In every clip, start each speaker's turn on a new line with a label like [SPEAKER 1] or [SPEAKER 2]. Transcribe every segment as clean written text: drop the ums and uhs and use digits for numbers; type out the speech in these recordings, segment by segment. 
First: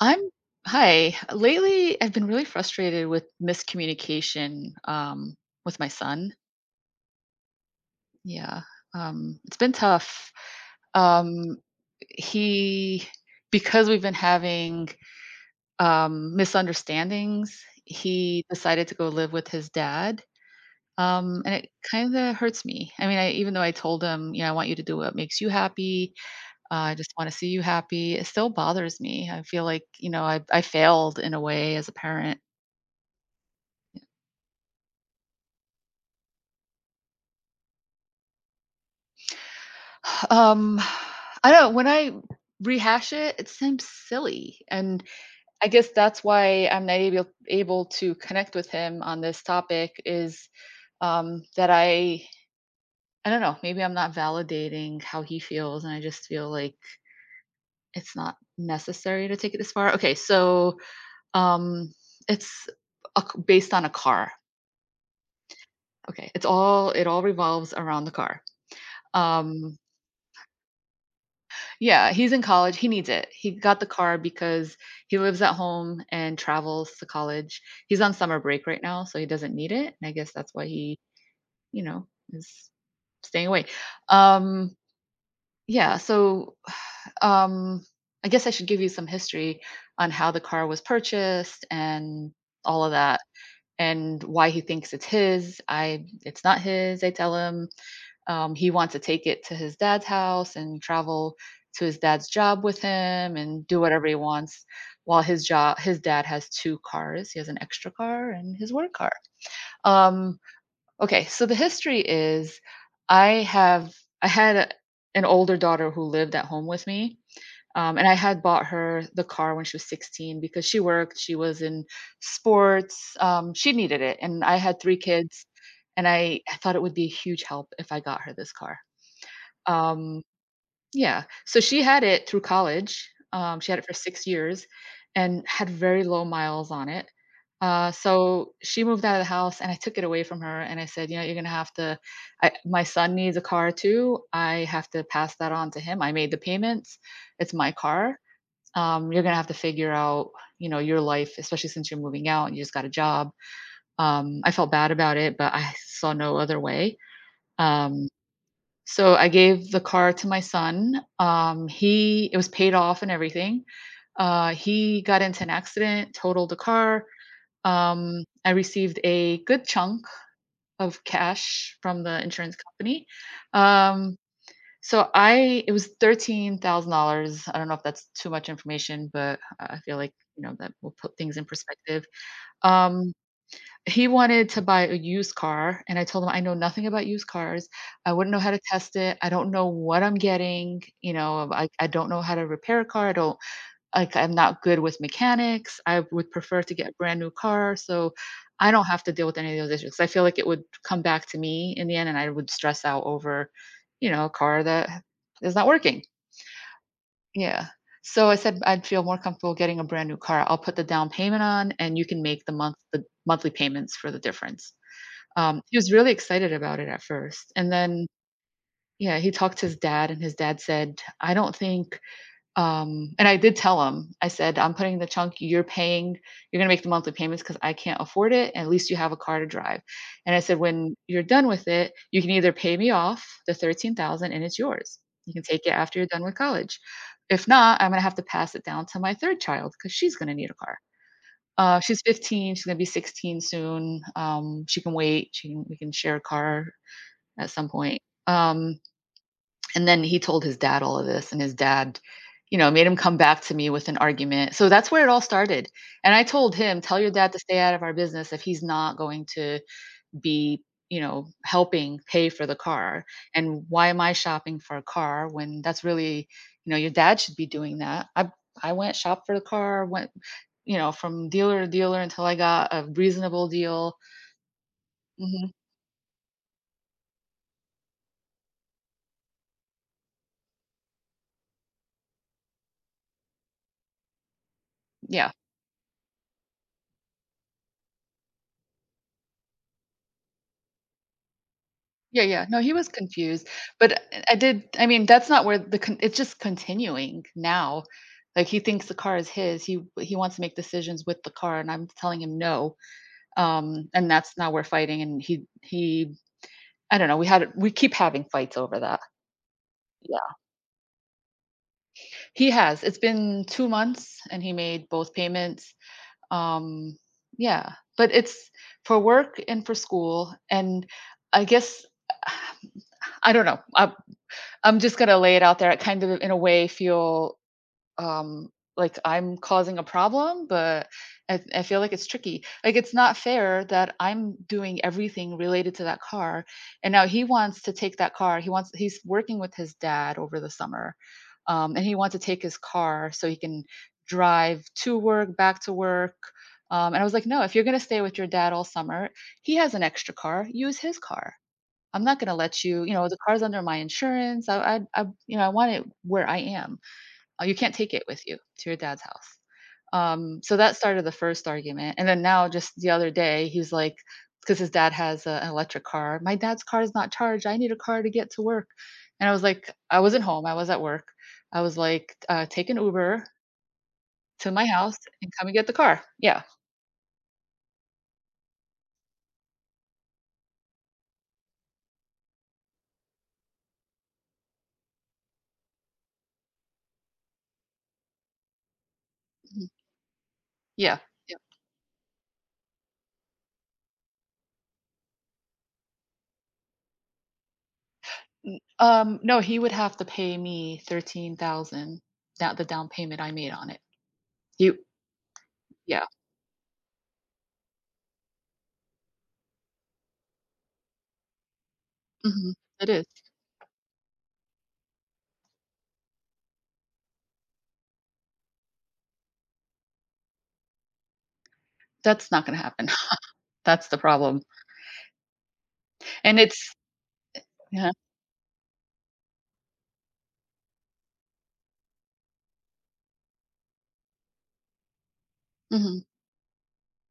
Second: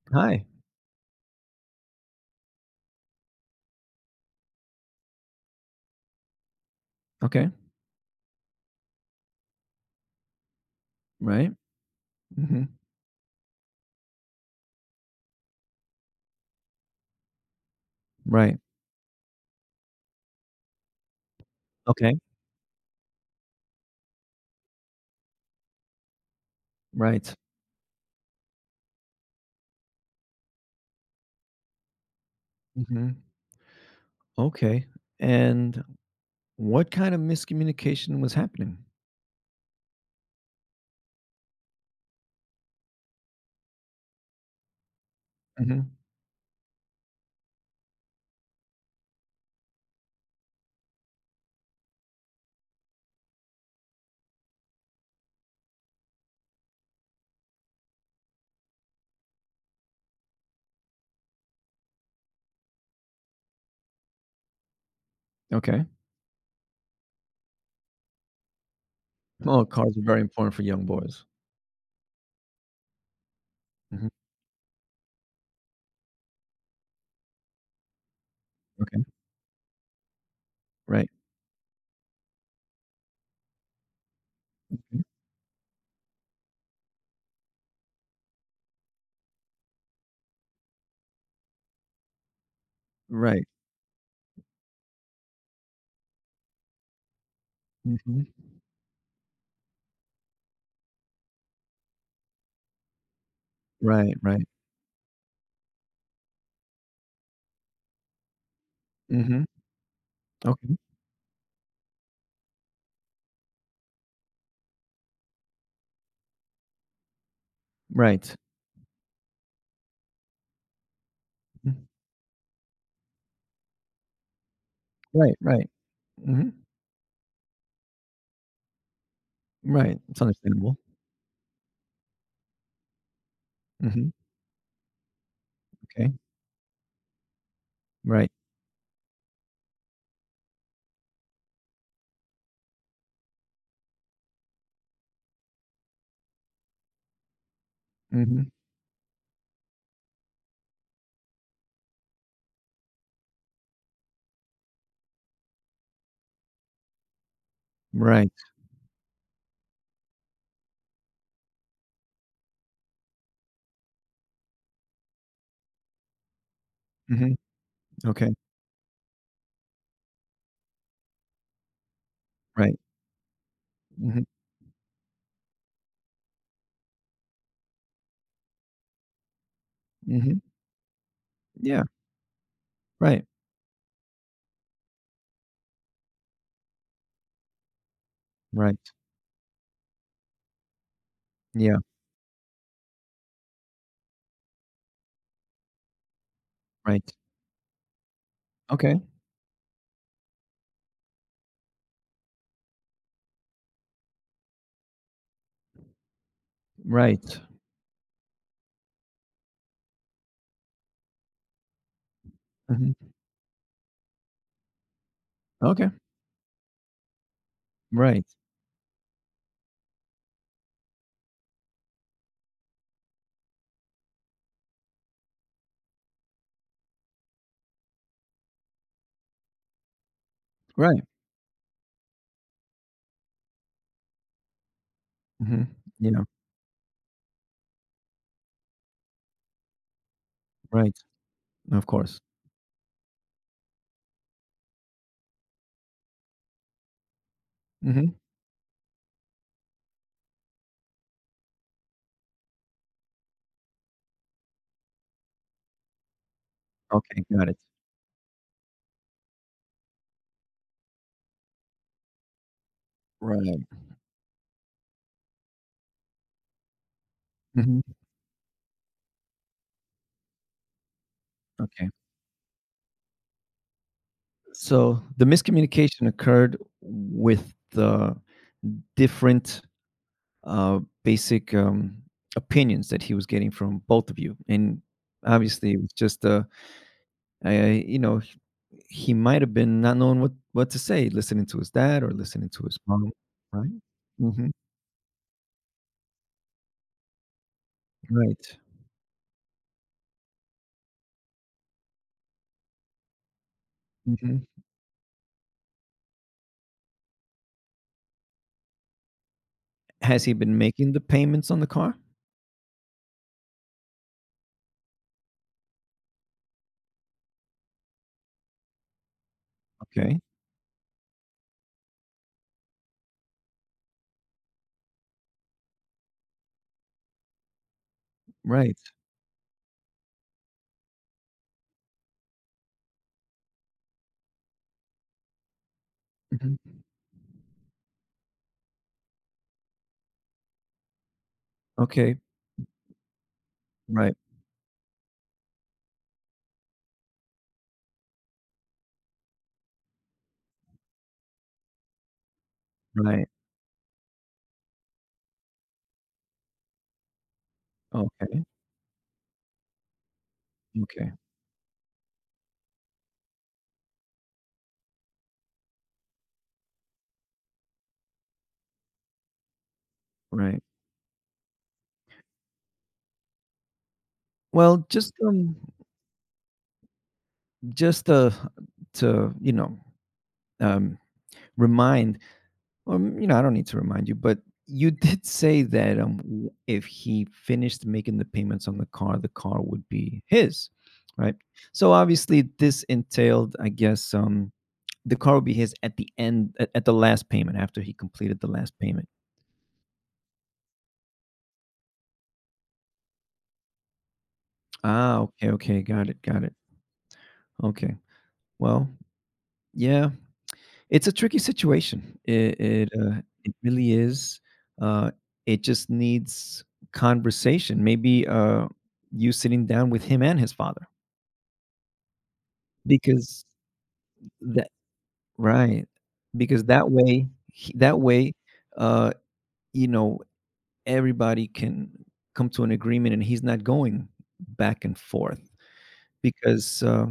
[SPEAKER 1] I'm
[SPEAKER 2] Hi.
[SPEAKER 1] Hi. Lately, I've been really frustrated with miscommunication with my son.
[SPEAKER 2] Okay.
[SPEAKER 1] Yeah, it's been tough.
[SPEAKER 2] Right.
[SPEAKER 1] Um,
[SPEAKER 2] Mhm.
[SPEAKER 1] he, because we've been having misunderstandings, he
[SPEAKER 2] Right.
[SPEAKER 1] decided to go live with his dad. And it kind
[SPEAKER 2] Okay.
[SPEAKER 1] of hurts me. I mean, even though I told him, I want you to do what makes you happy. I just want
[SPEAKER 2] Right.
[SPEAKER 1] to see you happy. It still bothers me. I feel like, I failed in a way as a parent.
[SPEAKER 2] Mhm. Okay. And what kind of miscommunication was happening?
[SPEAKER 1] Um, I don't know. When I rehash it, it seems silly, and I guess
[SPEAKER 2] Mhm.
[SPEAKER 1] that's why I'm not able to connect with him on this topic is, that I don't know, maybe I'm not validating how he feels, and I just feel like it's not necessary to take it this far. Okay, so, um, it's a c based on a car.
[SPEAKER 2] Okay.
[SPEAKER 1] Okay, it all revolves around the car.
[SPEAKER 2] Well,
[SPEAKER 1] Um
[SPEAKER 2] cars are very important for young boys.
[SPEAKER 1] Yeah, he's in college. He needs it. He got the
[SPEAKER 2] Mhm.
[SPEAKER 1] car because he lives at home and travels to college. He's on summer break right
[SPEAKER 2] Okay.
[SPEAKER 1] now, so he doesn't need it. And I guess that's why he,
[SPEAKER 2] Right.
[SPEAKER 1] you know, is staying away. Um,
[SPEAKER 2] Mhm.
[SPEAKER 1] yeah, so um, I guess I should give you some history on how the car was purchased and all of that
[SPEAKER 2] Right.
[SPEAKER 1] and why he thinks it's his. I It's not his, I tell him.
[SPEAKER 2] Mhm.
[SPEAKER 1] He wants to take it to his dad's house and travel to his dad's job with him and do whatever
[SPEAKER 2] Right,
[SPEAKER 1] he
[SPEAKER 2] right.
[SPEAKER 1] wants while his dad has two cars. He has an extra car and his work car.
[SPEAKER 2] Mhm.
[SPEAKER 1] um,
[SPEAKER 2] Okay.
[SPEAKER 1] okay, so the history is, i have I had an older daughter who lived at home with me, and I
[SPEAKER 2] Right.
[SPEAKER 1] had bought her the car when she was 16 because she worked, she was in
[SPEAKER 2] Mhm.
[SPEAKER 1] sports. She needed it, and I had three
[SPEAKER 2] Right,
[SPEAKER 1] kids,
[SPEAKER 2] right.
[SPEAKER 1] and I,
[SPEAKER 2] Mhm.
[SPEAKER 1] I thought it would be a huge help if I got her this car.
[SPEAKER 2] Right. It's
[SPEAKER 1] um,
[SPEAKER 2] understandable.
[SPEAKER 1] yeah, so she had it through college. She had it for
[SPEAKER 2] Mhm.
[SPEAKER 1] 6 years and had very
[SPEAKER 2] Okay.
[SPEAKER 1] low miles on it.
[SPEAKER 2] Right.
[SPEAKER 1] So she moved out of the house, and I took it away from her, and I said, "You know, you're gonna have to, I my son needs a car too. I have to pass that on to him. I made the payments. It's my car.
[SPEAKER 2] Mhm.
[SPEAKER 1] You're gonna have to figure out, your life, especially since you're moving out and you just got a job." I felt bad about it, but I saw no other way. Um
[SPEAKER 2] Right.
[SPEAKER 1] so I gave the car to my son. He It was paid off and everything. He got into an accident, totaled the car.
[SPEAKER 2] Mhm. Okay.
[SPEAKER 1] I received a good chunk of cash from the insurance
[SPEAKER 2] Right.
[SPEAKER 1] company. Um,
[SPEAKER 2] Mhm.
[SPEAKER 1] so I It was $13,000. I don't know if that's too much information, but I feel like,
[SPEAKER 2] Mhm.
[SPEAKER 1] you know, that will put things in
[SPEAKER 2] Yeah.
[SPEAKER 1] perspective. Um,
[SPEAKER 2] Right.
[SPEAKER 1] he wanted to buy a used car, and I told him, "I know nothing about used cars. I wouldn't know how to
[SPEAKER 2] Right.
[SPEAKER 1] test it. I don't know what I'm getting, you know, I
[SPEAKER 2] Yeah.
[SPEAKER 1] I don't know how to repair a car. I don't Like, I'm not good with mechanics. I would prefer to get a
[SPEAKER 2] Right.
[SPEAKER 1] brand new car, so I don't
[SPEAKER 2] Okay.
[SPEAKER 1] have to deal with any of those issues. 'Cause I feel like it would come back to me in the end, and I would stress out over, a car that is not working."
[SPEAKER 2] Right.
[SPEAKER 1] Yeah. So I said, "I'd feel more comfortable getting a brand new car. I'll put the down payment on, and you can make the month the
[SPEAKER 2] Mhm.
[SPEAKER 1] monthly payments for the difference." He
[SPEAKER 2] Okay.
[SPEAKER 1] was really excited about it at first, and then
[SPEAKER 2] Right.
[SPEAKER 1] yeah, he talked to his dad, and his dad said, "I don't think." And I did tell him. I said, "I'm putting the chunk. You're paying. You're gonna make the monthly payments because I can't afford it. And at least you have a car to drive." And I said, "When
[SPEAKER 2] Right.
[SPEAKER 1] you're done with it, you can either pay me off the 13,000 and it's yours. You can take
[SPEAKER 2] Mhm.
[SPEAKER 1] it after you're done
[SPEAKER 2] Yeah.
[SPEAKER 1] with college. If not, I'm gonna have to pass it down to my third child because she's gonna need a car."
[SPEAKER 2] Right. Of
[SPEAKER 1] She's
[SPEAKER 2] course.
[SPEAKER 1] 15. She's gonna be 16 soon. She can wait. We can share a car at some point.
[SPEAKER 2] Mhm.
[SPEAKER 1] Um, and then he told his dad all of this, and his dad, made him come back to me with an argument. So that's where it all started. And I told him, "Tell your
[SPEAKER 2] Okay.
[SPEAKER 1] dad to
[SPEAKER 2] Got
[SPEAKER 1] stay
[SPEAKER 2] it.
[SPEAKER 1] out of our business if he's not going to be helping pay for the car,
[SPEAKER 2] Right.
[SPEAKER 1] and why am I shopping for a car when that's really your dad should be doing
[SPEAKER 2] Mhm.
[SPEAKER 1] that. I went shop for the car, went from dealer to
[SPEAKER 2] Okay.
[SPEAKER 1] dealer until I got a reasonable deal."
[SPEAKER 2] So the
[SPEAKER 1] Hmm.
[SPEAKER 2] miscommunication occurred with the different, basic, opinions that he was getting from both of you. And
[SPEAKER 1] Yeah,
[SPEAKER 2] obviously, it was just, I you know, h he might have been not knowing what to say, listening to his dad or
[SPEAKER 1] yeah, yeah,
[SPEAKER 2] listening
[SPEAKER 1] no,
[SPEAKER 2] to
[SPEAKER 1] he
[SPEAKER 2] his
[SPEAKER 1] was
[SPEAKER 2] mom,
[SPEAKER 1] confused,
[SPEAKER 2] right?
[SPEAKER 1] but I
[SPEAKER 2] Mhm.
[SPEAKER 1] did, I mean, that's not where it's just continuing now. Like,
[SPEAKER 2] Right.
[SPEAKER 1] he thinks the car is his. He wants to make decisions with the car, and I'm telling him no. And that's
[SPEAKER 2] Mhm.
[SPEAKER 1] now we're fighting, and he I don't know, we keep having fights over that.
[SPEAKER 2] Has
[SPEAKER 1] Yeah.
[SPEAKER 2] he been making the payments on the car?
[SPEAKER 1] He has. It's been 2 months and he made both payments. Um, yeah, but it's for work and for
[SPEAKER 2] Okay,
[SPEAKER 1] school, and I guess I don't know. I'm just gonna lay it out there. I kind of, in a way, feel um
[SPEAKER 2] right.
[SPEAKER 1] like I'm causing a problem, but I feel like it's tricky, like it's not fair that I'm doing everything related to that car,
[SPEAKER 2] Mhm.
[SPEAKER 1] and now he wants to take that car. He's working with his dad over the summer, and he wants
[SPEAKER 2] Okay,
[SPEAKER 1] to take his car so he can
[SPEAKER 2] right,
[SPEAKER 1] drive to work, back to work. And I was like, "No, if you're going to stay with your dad all summer, he has an extra car, use his car. I'm not going to let you. You know the
[SPEAKER 2] right.
[SPEAKER 1] car's under my insurance. I i, I you know i want it where I am. You can't take it with you
[SPEAKER 2] Okay,
[SPEAKER 1] to your dad's house." So that started the
[SPEAKER 2] okay,
[SPEAKER 1] first argument. And then now, just the other day, he was like, because his dad has an electric car, my dad's car is not charged, I need a car to get to work. And I was like, I wasn't home, I
[SPEAKER 2] right.
[SPEAKER 1] was at work. I was like, take an Uber to my
[SPEAKER 2] Well,
[SPEAKER 1] house
[SPEAKER 2] just,
[SPEAKER 1] and come and
[SPEAKER 2] um,
[SPEAKER 1] get the car. Yeah.
[SPEAKER 2] just, uh, to, um, remind, or, I don't need to remind you, but you did say that, w if he finished making the payments on the car
[SPEAKER 1] Mhm.
[SPEAKER 2] would be his,
[SPEAKER 1] Yeah.
[SPEAKER 2] right?
[SPEAKER 1] Yeah.
[SPEAKER 2] So, obviously, this entailed, I guess, the car would be his at the end at the last payment after he completed the last payment.
[SPEAKER 1] No, he would have to pay me 13,000, that the down payment I made on it. You,
[SPEAKER 2] Ah, okay, okay.
[SPEAKER 1] yeah.
[SPEAKER 2] Got it, got it. Okay. Well, yeah, it's a tricky situation.
[SPEAKER 1] Mhm.
[SPEAKER 2] It
[SPEAKER 1] It
[SPEAKER 2] it,
[SPEAKER 1] is.
[SPEAKER 2] uh, it really is. Uh, it just needs conversation. Maybe you sitting down with him and his father
[SPEAKER 1] That's not going to happen.
[SPEAKER 2] because
[SPEAKER 1] That's the problem.
[SPEAKER 2] that right
[SPEAKER 1] And
[SPEAKER 2] because
[SPEAKER 1] it's.
[SPEAKER 2] that way he-
[SPEAKER 1] Yeah.
[SPEAKER 2] that way uh, you know, everybody can come to an agreement and he's not going back and forth,
[SPEAKER 1] Mhm.
[SPEAKER 2] because,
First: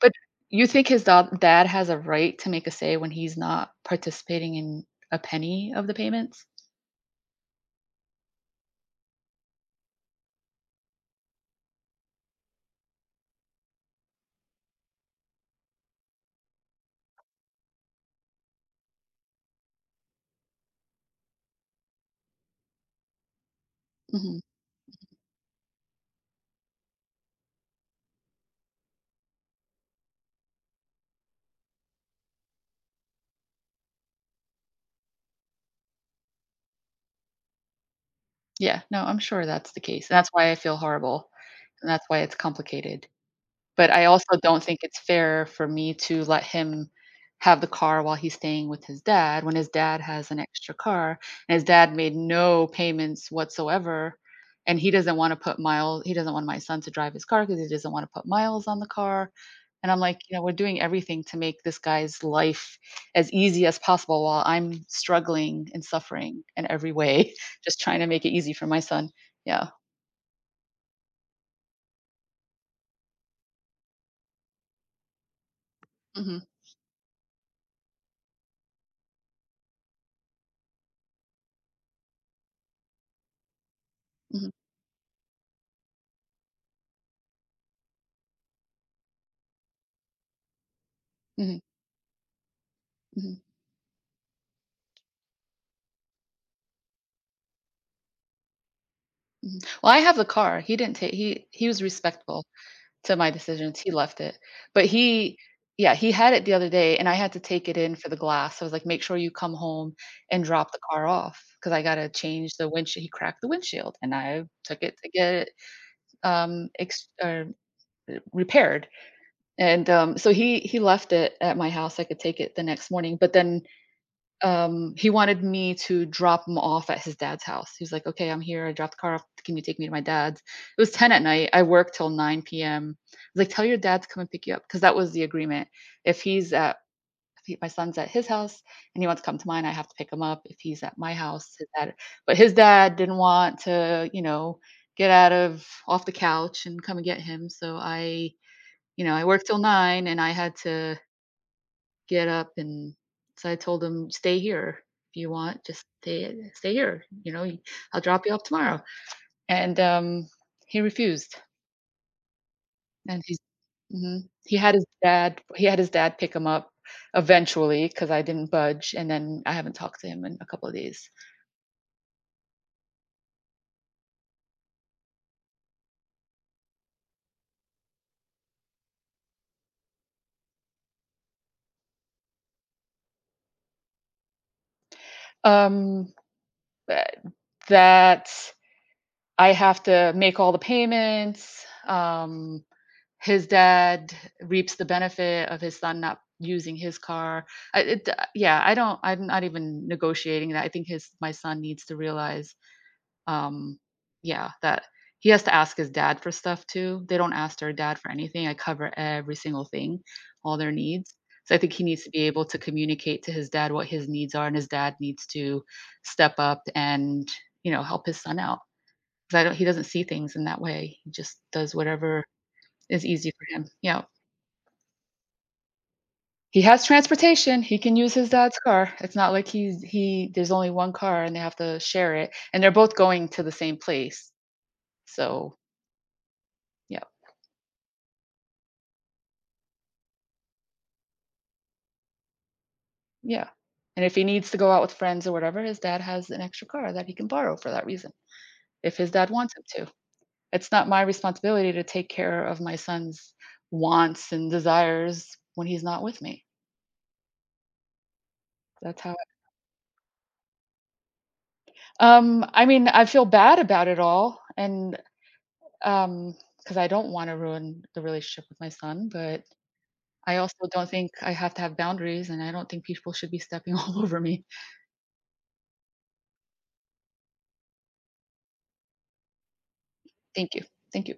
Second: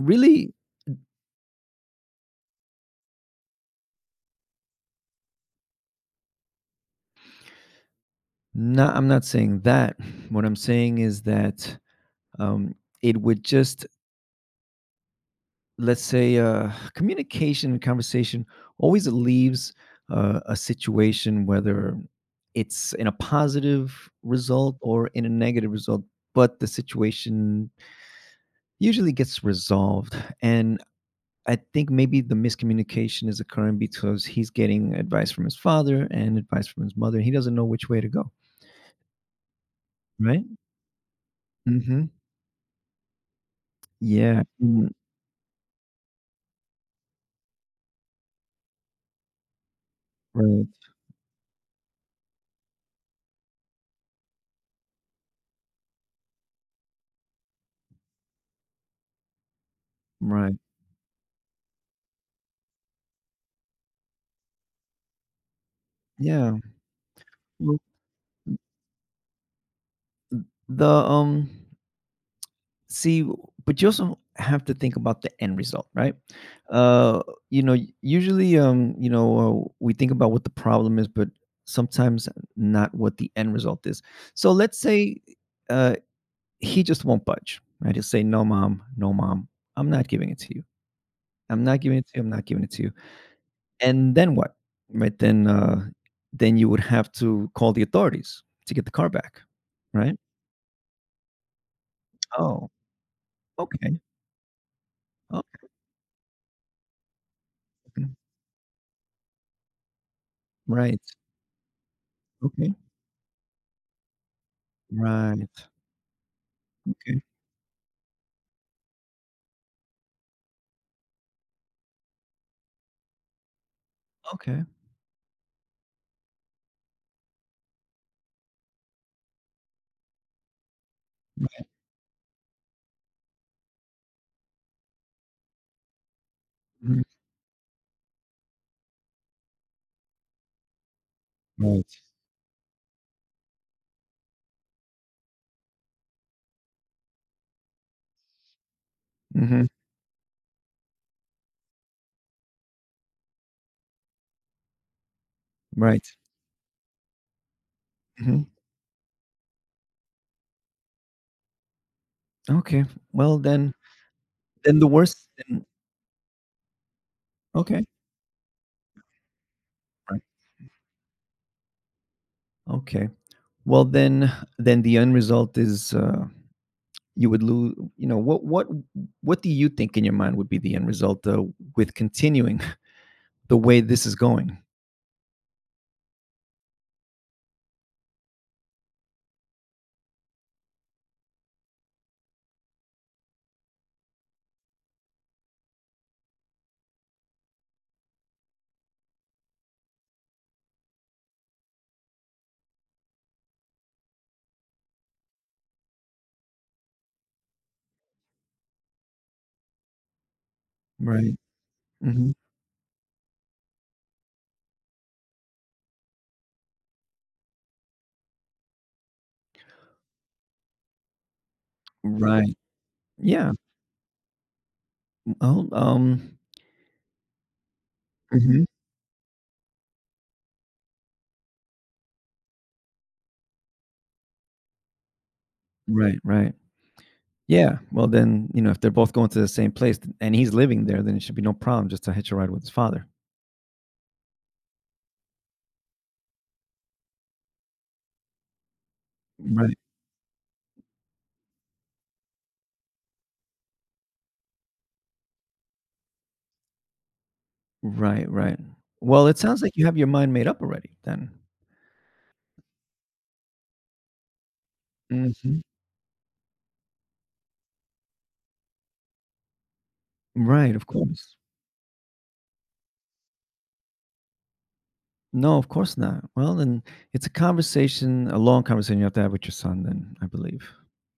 [SPEAKER 1] But you think his da dad has a right to make a say when he's not participating in a penny of the payments?
[SPEAKER 2] No, I'm not saying that. What I'm saying is that, um, it would just, let's say, communication and conversation always leaves a situation, whether it's in a positive
[SPEAKER 1] Mhm.
[SPEAKER 2] result or in a negative result, but the situation usually gets resolved. And I think maybe the miscommunication is occurring because he's getting advice from his father and advice from his mother. He doesn't know which way to go,
[SPEAKER 1] Yeah, no, I'm sure that's the case. That's
[SPEAKER 2] right?
[SPEAKER 1] why I feel horrible, and that's
[SPEAKER 2] Mm-hmm.
[SPEAKER 1] why it's complicated. But I also
[SPEAKER 2] Yeah.
[SPEAKER 1] don't think
[SPEAKER 2] Mm,
[SPEAKER 1] it's fair for me to let him have the car while he's staying with his dad when his dad has an
[SPEAKER 2] right.
[SPEAKER 1] extra car, and his dad made no payments whatsoever, and he doesn't wanna put miles. He doesn't want my son to drive his car because he doesn't wanna put miles on the car, and I'm like, we're
[SPEAKER 2] Right.
[SPEAKER 1] doing everything to make this guy's life as easy as possible while I'm struggling and suffering
[SPEAKER 2] Yeah.
[SPEAKER 1] in every way,
[SPEAKER 2] Well,
[SPEAKER 1] just trying to make it easy for my son. Yeah.
[SPEAKER 2] the, um see, w- but you also have to think about the end result, right?
[SPEAKER 1] Mhm.
[SPEAKER 2] Uh, you know, usually, you know, we think about what the problem is, but sometimes not what the end result is.
[SPEAKER 1] Mhm.
[SPEAKER 2] So let's say, uh, he just won't budge. Right. He'll say, "No, mom. No, mom. I'm not giving it to you.
[SPEAKER 1] Mhm.
[SPEAKER 2] I'm not giving it to you. I'm not giving it to you."
[SPEAKER 1] Mhm.
[SPEAKER 2] And then what? Right, then you would have to call the authorities to get the car back,
[SPEAKER 1] Well, I have
[SPEAKER 2] right?
[SPEAKER 1] the car. He didn't take, he was respectful
[SPEAKER 2] Oh,
[SPEAKER 1] to my decisions. He
[SPEAKER 2] okay.
[SPEAKER 1] left it. But he
[SPEAKER 2] Oh,
[SPEAKER 1] Yeah, he had it the other day, and I had to take it in
[SPEAKER 2] okay.
[SPEAKER 1] for the glass. I was like, "Make sure you come home and drop the
[SPEAKER 2] Right.
[SPEAKER 1] car off because I gotta change the
[SPEAKER 2] Okay.
[SPEAKER 1] windshield." He cracked the windshield, and I took it to get it,
[SPEAKER 2] Right.
[SPEAKER 1] ex
[SPEAKER 2] Okay.
[SPEAKER 1] repaired. And, so he left it at my house. I could take it the next morning, but then
[SPEAKER 2] Okay.
[SPEAKER 1] he wanted me to drop him off at his dad's house. He was like, "Okay, I'm here. I dropped the car off. Can you take me to my dad's?" It was 10 at night. I
[SPEAKER 2] Right.
[SPEAKER 1] worked till 9 p.m. I was like, "Tell your dad to come and pick you up," because that was the agreement. If he's at
[SPEAKER 2] Mhm.
[SPEAKER 1] if he- My son's at his house, and he wants to come to mine, I have to pick him up. If he's at my house, his dad.
[SPEAKER 2] Right.
[SPEAKER 1] But his dad didn't want to get out of off the couch and come and get him. So I worked till
[SPEAKER 2] Mhm.
[SPEAKER 1] 9, and I had to get up, and so I told him, "Stay here if you want. Just
[SPEAKER 2] Right.
[SPEAKER 1] stay here. You know, I'll drop you off
[SPEAKER 2] Mhm.
[SPEAKER 1] tomorrow." And he refused.
[SPEAKER 2] Okay.
[SPEAKER 1] And he's.
[SPEAKER 2] Well, then
[SPEAKER 1] Mhm. he had
[SPEAKER 2] then
[SPEAKER 1] his
[SPEAKER 2] the worst,
[SPEAKER 1] dad he
[SPEAKER 2] then.
[SPEAKER 1] had his dad pick him up
[SPEAKER 2] Okay.
[SPEAKER 1] eventually because I didn't budge. And then I haven't talked to
[SPEAKER 2] Right.
[SPEAKER 1] him in a couple of days.
[SPEAKER 2] Okay. Well, then the end result is, you would lose, what do you think in your mind would be the end result, with continuing the way this is going?
[SPEAKER 1] Um, but that I have to make all the payments. His dad reaps the benefit of his son not using his car. Yeah, I don't. I'm not even negotiating that. I think his my son needs to realize, um, yeah, that he has to ask his dad for stuff too. They don't ask their dad for anything. I cover every single thing, all their needs.
[SPEAKER 2] Right.
[SPEAKER 1] So I think he needs to be
[SPEAKER 2] Mhm.
[SPEAKER 1] able to communicate to his dad what his needs are, and his dad needs to step up and help his son out because I don't. He doesn't see things in that way. He just does whatever
[SPEAKER 2] Right.
[SPEAKER 1] is easy
[SPEAKER 2] Yeah.
[SPEAKER 1] for him. Yeah.
[SPEAKER 2] Oh,
[SPEAKER 1] He has transportation, he can use his dad's
[SPEAKER 2] mhm.
[SPEAKER 1] car. It's not like he's he there's only 1 car and they have to share it, and they're both going to the same place. So,
[SPEAKER 2] Right, right.
[SPEAKER 1] yeah,
[SPEAKER 2] Yeah. Well, then, you know, if they're both going to the same place and he's living there, then it should be no problem just to hitch a ride with his father.
[SPEAKER 1] yeah. And if he needs to go out with friends or whatever, his dad has an extra car that he can borrow for that reason, if his dad wants him
[SPEAKER 2] Right.
[SPEAKER 1] to. It's not my responsibility to take care of my son's wants and desires when he's not with me.
[SPEAKER 2] Right, right.
[SPEAKER 1] That's how.
[SPEAKER 2] Well, it sounds like you have your mind made up already then.
[SPEAKER 1] I mean, I feel bad about it all, and,
[SPEAKER 2] Mhm.
[SPEAKER 1] um, because I don't wanna ruin the relationship with my son, but I also
[SPEAKER 2] Right, of
[SPEAKER 1] don't think I
[SPEAKER 2] course.
[SPEAKER 1] have to have boundaries, and I don't think people should be stepping all over me.
[SPEAKER 2] No, of course not. Well, then it's a conversation, a long conversation you have to have with your son then, I
[SPEAKER 1] Thank you.
[SPEAKER 2] believe.
[SPEAKER 1] Thank you.